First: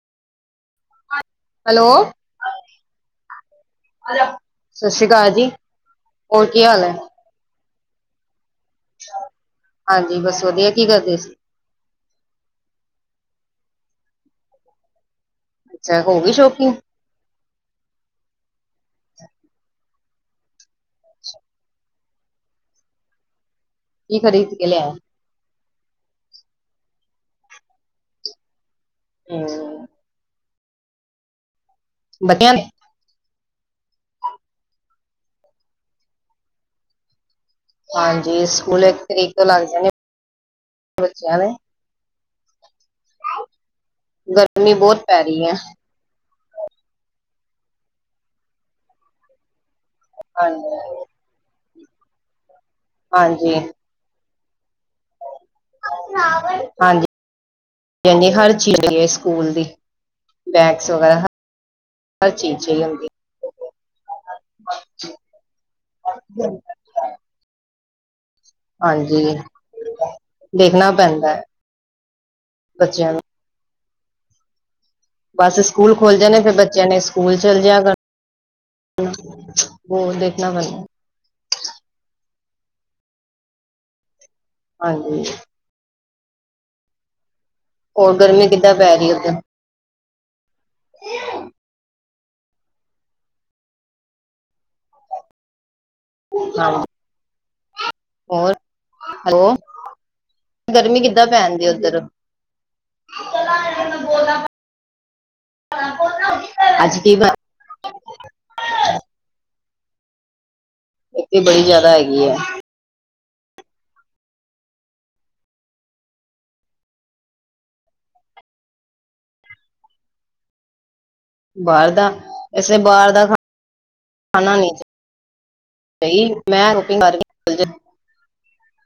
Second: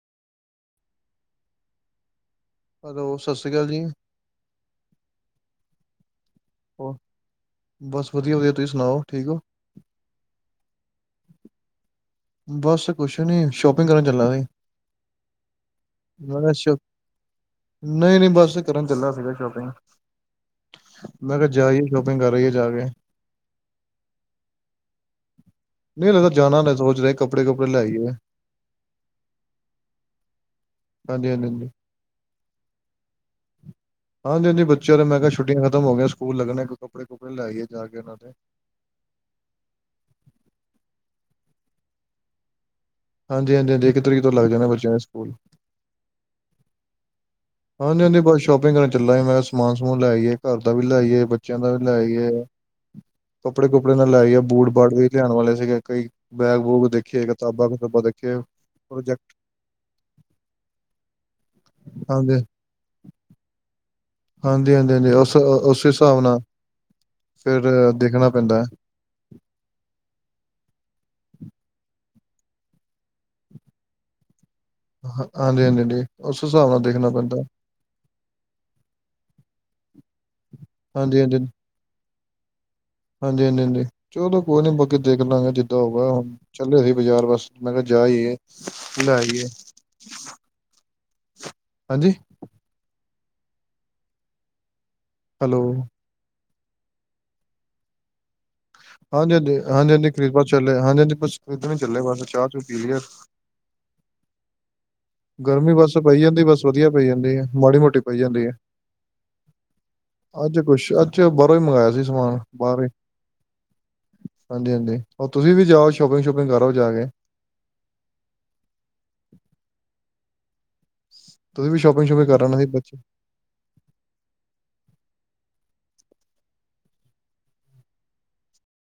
Hello. Hello ਸਤਿ ਸ਼੍ਰੀ ਕਾਲ ਜੀ। ਸਤਿ ਸ਼੍ਰੀ ਅਕਾਲ ਜੀ ਹੋਰ ਕੀ ਹਾਲ ਐ। ਬਸ ਵਧੀਆ ਵਧੀਆ ਤੁਸੀਂ ਸੁਣਾਓ ਠੀਕ ਓ? ਹਾਂਜੀ ਬਸ ਵਧੀਆ ਕੀ ਕਰਦੇ ਸੀ। ਬਸ ਕੁਛ ਨੀ ਸ਼ੋਪਿੰਗ ਕਰਨ ਚੱਲਾ ਸੀ ਅੱਛਾ ਹੋ ਗਈ ਸ਼ੋਪਿੰਗ [unintelligible] ਨਈ ਨਈ, ਬਸ ਕਰਨ ਚੱਲਾ ਸੀਗਾ ਸ਼ੋਪਿੰਗ। ਮੈਂ ਕਿਆ ਜਾਈਏ ਸ਼ੋਪਿੰਗ ਕਰ ਆਈਏ ਜਾ ਕੇ। ਕੀ ਖਰੀਦ ਕੇ ਲਿਆਏ। ਨਈ, ਜਾਣਾ ਨੀ ਸੋਚ ਰਿਆ ਕੱਪੜੇ ਕੁਪੜੇ ਲੈ ਆਈਏ। ਹੂੰ। ਹਾਂਜੀ ਹਾਂਜੀ ਹਾਂਜੀ। ਵਧੀਆ ਨੀ। ਹਾਂਜੀ ਹਾਂਜੀ, ਬੱਚਿਆਂ ਨੂੰ ਮੈਂ ਕਿਆ ਛੁੱਟੀਆਂ ਖਤਮ ਹੋ ਗਈਆਂ ਸਕੂਲ ਲੱਗਣੇ ਕੱਪੜੇ ਕੁੱਪੜੇ ਲਾ ਆਈਏ। ਜਾ ਕੇ ਉਹਨਾਂ ਦੇ ਹਾਂਜੀ, ਸਕੂਲ ਇੱਕ ਤਰੀਕ ਤੋਂ ਲੱਗ ਜਾਣੇ ਬੱਚਿਆਂ ਦੇ। ਹਾਂਜੀ ਹਾਂਜੀ, ਹਾਂਜੀ ਇੱਕ ਤਰੀਕ ਤੋਂ ਲੱਗ ਜਾਣਾ ਗਰਮੀ ਬੱਚਿਆਂ ਦੇ ਬਹੁਤ ਪੈ ਸਕੂਲ। ਰਹੀ ਹੈ ਹਾਂਜੀ ਹਾਂਜੀ, ਬਸ ਸ਼ੋਪਿੰਗ ਕਰਨ ਚੱਲਾਂ ਸੀ ਮੈਂ ਕਿਆ ਸਮਾਨ ਸਮੂਨ ਲੈ ਆਈਏ ਘਰ ਦਾ ਹਾਂਜੀ ਵੀ ਲੈ ਆਈਏ। ਬੱਚਿਆਂ ਦਾ ਵੀ ਲੈ ਆਈਏ ਹਾਂਜੀ ਕੱਪੜੇ ਕੁੱਪੜੇ ਦਾ ਲੈ ਆਈਏ ਬੂਟ ਬਾਟ ਵੀ ਲਿਆਣ ਵਾਲੇ ਸੀਗੇ। ਕਈ ਬੈਗ ਬੂਗ ਹਾਂਜੀ ਦੇਖੀਏ ਕਿਤਾਬਾਂ ਕਤੂਬਾਂ ਹਾਂਜੀ ਦੇਖੇ ਹਰ ਚੀਜ਼ ਹੈ ਪ੍ਰੋਜੈਕਟ ਸਕੂਲ ਦੀ ਬੈਗਸ ਵਗੈਰਾ ਹਰ ਹਾਂਜੀ ਚੀਜ਼ ਚਾਈ ਦੀ ਹੁੰਦੀ। ਹਾਂਜੀ ਹਾਂਜੀ, ਹਾਂਜੀ ਉਸ ਉਸ ਹਿਸਾਬ ਨਾਲ ਫੇਰ ਦੇਖਣਾ ਪੈਂਦਾ। ਹਾਂਜੀ ਦੇਖਣਾ ਪੈਂਦਾ ਬੱਚਿਆਂ ਨੂੰ। ਹਾਂ- ਬਸ ਹਾਂਜੀ ਹਾਂਜੀ ਸਕੂਲ ਹਾਂਜੀ ਖੁੱਲ੍ਹ ਜਾਂਣੇ ਉਸ ਫੇਰ ਹਿਸਾਬ ਨਾਲ ਬੱਚਿਆਂ ਨੇ ਦੇਖਣਾ ਸਕੂਲ ਪੈਂਦਾ ਚੱਲ ਜਿਆ ਕਰ। ਬੋ ਦੇਖਣਾ ਪੈਂਦਾ ਹਾਂਜੀ ਹਾਂਜੀ। ਹਾਂਜੀ ਹਾਂਜੀ, ਹਾਂਜੀ ਚਲੋ ਕੋਈ ਨੀ ਬਾਕੀ ਦੇਖ ਹਾਂਜੀ ਲਾਂਗੇ ਜਿੱਦਾਂ ਹੋਊਗਾ ਹੁਨ ਚੱਲਿਆ ਸੀ ਬਾਜ਼ਾਰ ਬਸ। ਮੈਂ ਕਿਆ ਜਾ ਹੋਰ ਆਈਏ ਗਰਮੀ ਕਿੱਦਾਂ ਪੈ ਰਹੀ ਲੈ ਉੱਧਰ ਆਈਏ। ਹਾਂਜੀ। ਹੈਲੋ। ਹਾਂ। ਔਰ ਹਾਂਜੀ- ਹਾਂਜੀ -ਹਾਂਜੀ- ਹਾਂਜੀ ਖਰੀਦ ਚੱਲੇ ਹਾਂਜੀ- ਗਰਮੀ ਹਾਂਜੀ ਕਿੱਦਾਂ ਬ ਖਰੀਦ ਚੱਲੇ ਬਸ ਚਾਹ ਚ' ਪੀ। ਬਹੁਲ [unintelligible] ਗਰਮੀ ਬਸ ਪਈ ਜਾਂਦੀ ਬਸ ਵਧੀਆ ਅੱਜ ਪਈ ਕੀ ਬਣ ਜਾਂਦੀ ਹੈ। ਮਾੜੀ- ਮੋਟੀ ਪਈ ਜਾਂਦੀ ਹੈ। ਅੱਜ ਕੁਛ, ਅੱਜ ਇੱਥੇ ਬਾਹਰੋਂ ਹੀ ਬੜੀ ਜ਼ਿਆਦਾ ਮੰਗਵਾਇਆ ਸੀ ਹੈਗੀ ਹੈ ਸਮਾਨ, ਬਾਹਰੋਂ। ਹਾਂਜੀ- ਹਾਂਜੀ। ਹੋਰ ਤੁਸੀਂ ਵੀ ਜਾਓ ਸ਼ੋਪਿੰਗ- ਸ਼ੋਪਿੰਗ ਕਰੋ ਜਾ ਕੇ। ਤੁਸੀਂ ਵੀ ਬਾਹਰ ਸ਼ੋਪਿੰਗ ਦਾ, ਸ਼ੋਪਿੰਗ ਕਰਨ ਸੀ ਇਸੇ ਬੱਚੇ ਬਾਹਰ ਦਾ ਖਾ ਖਾਣਾ ਨਹੀ। ਮੈਂ ਰੋਟੀ ਕਰ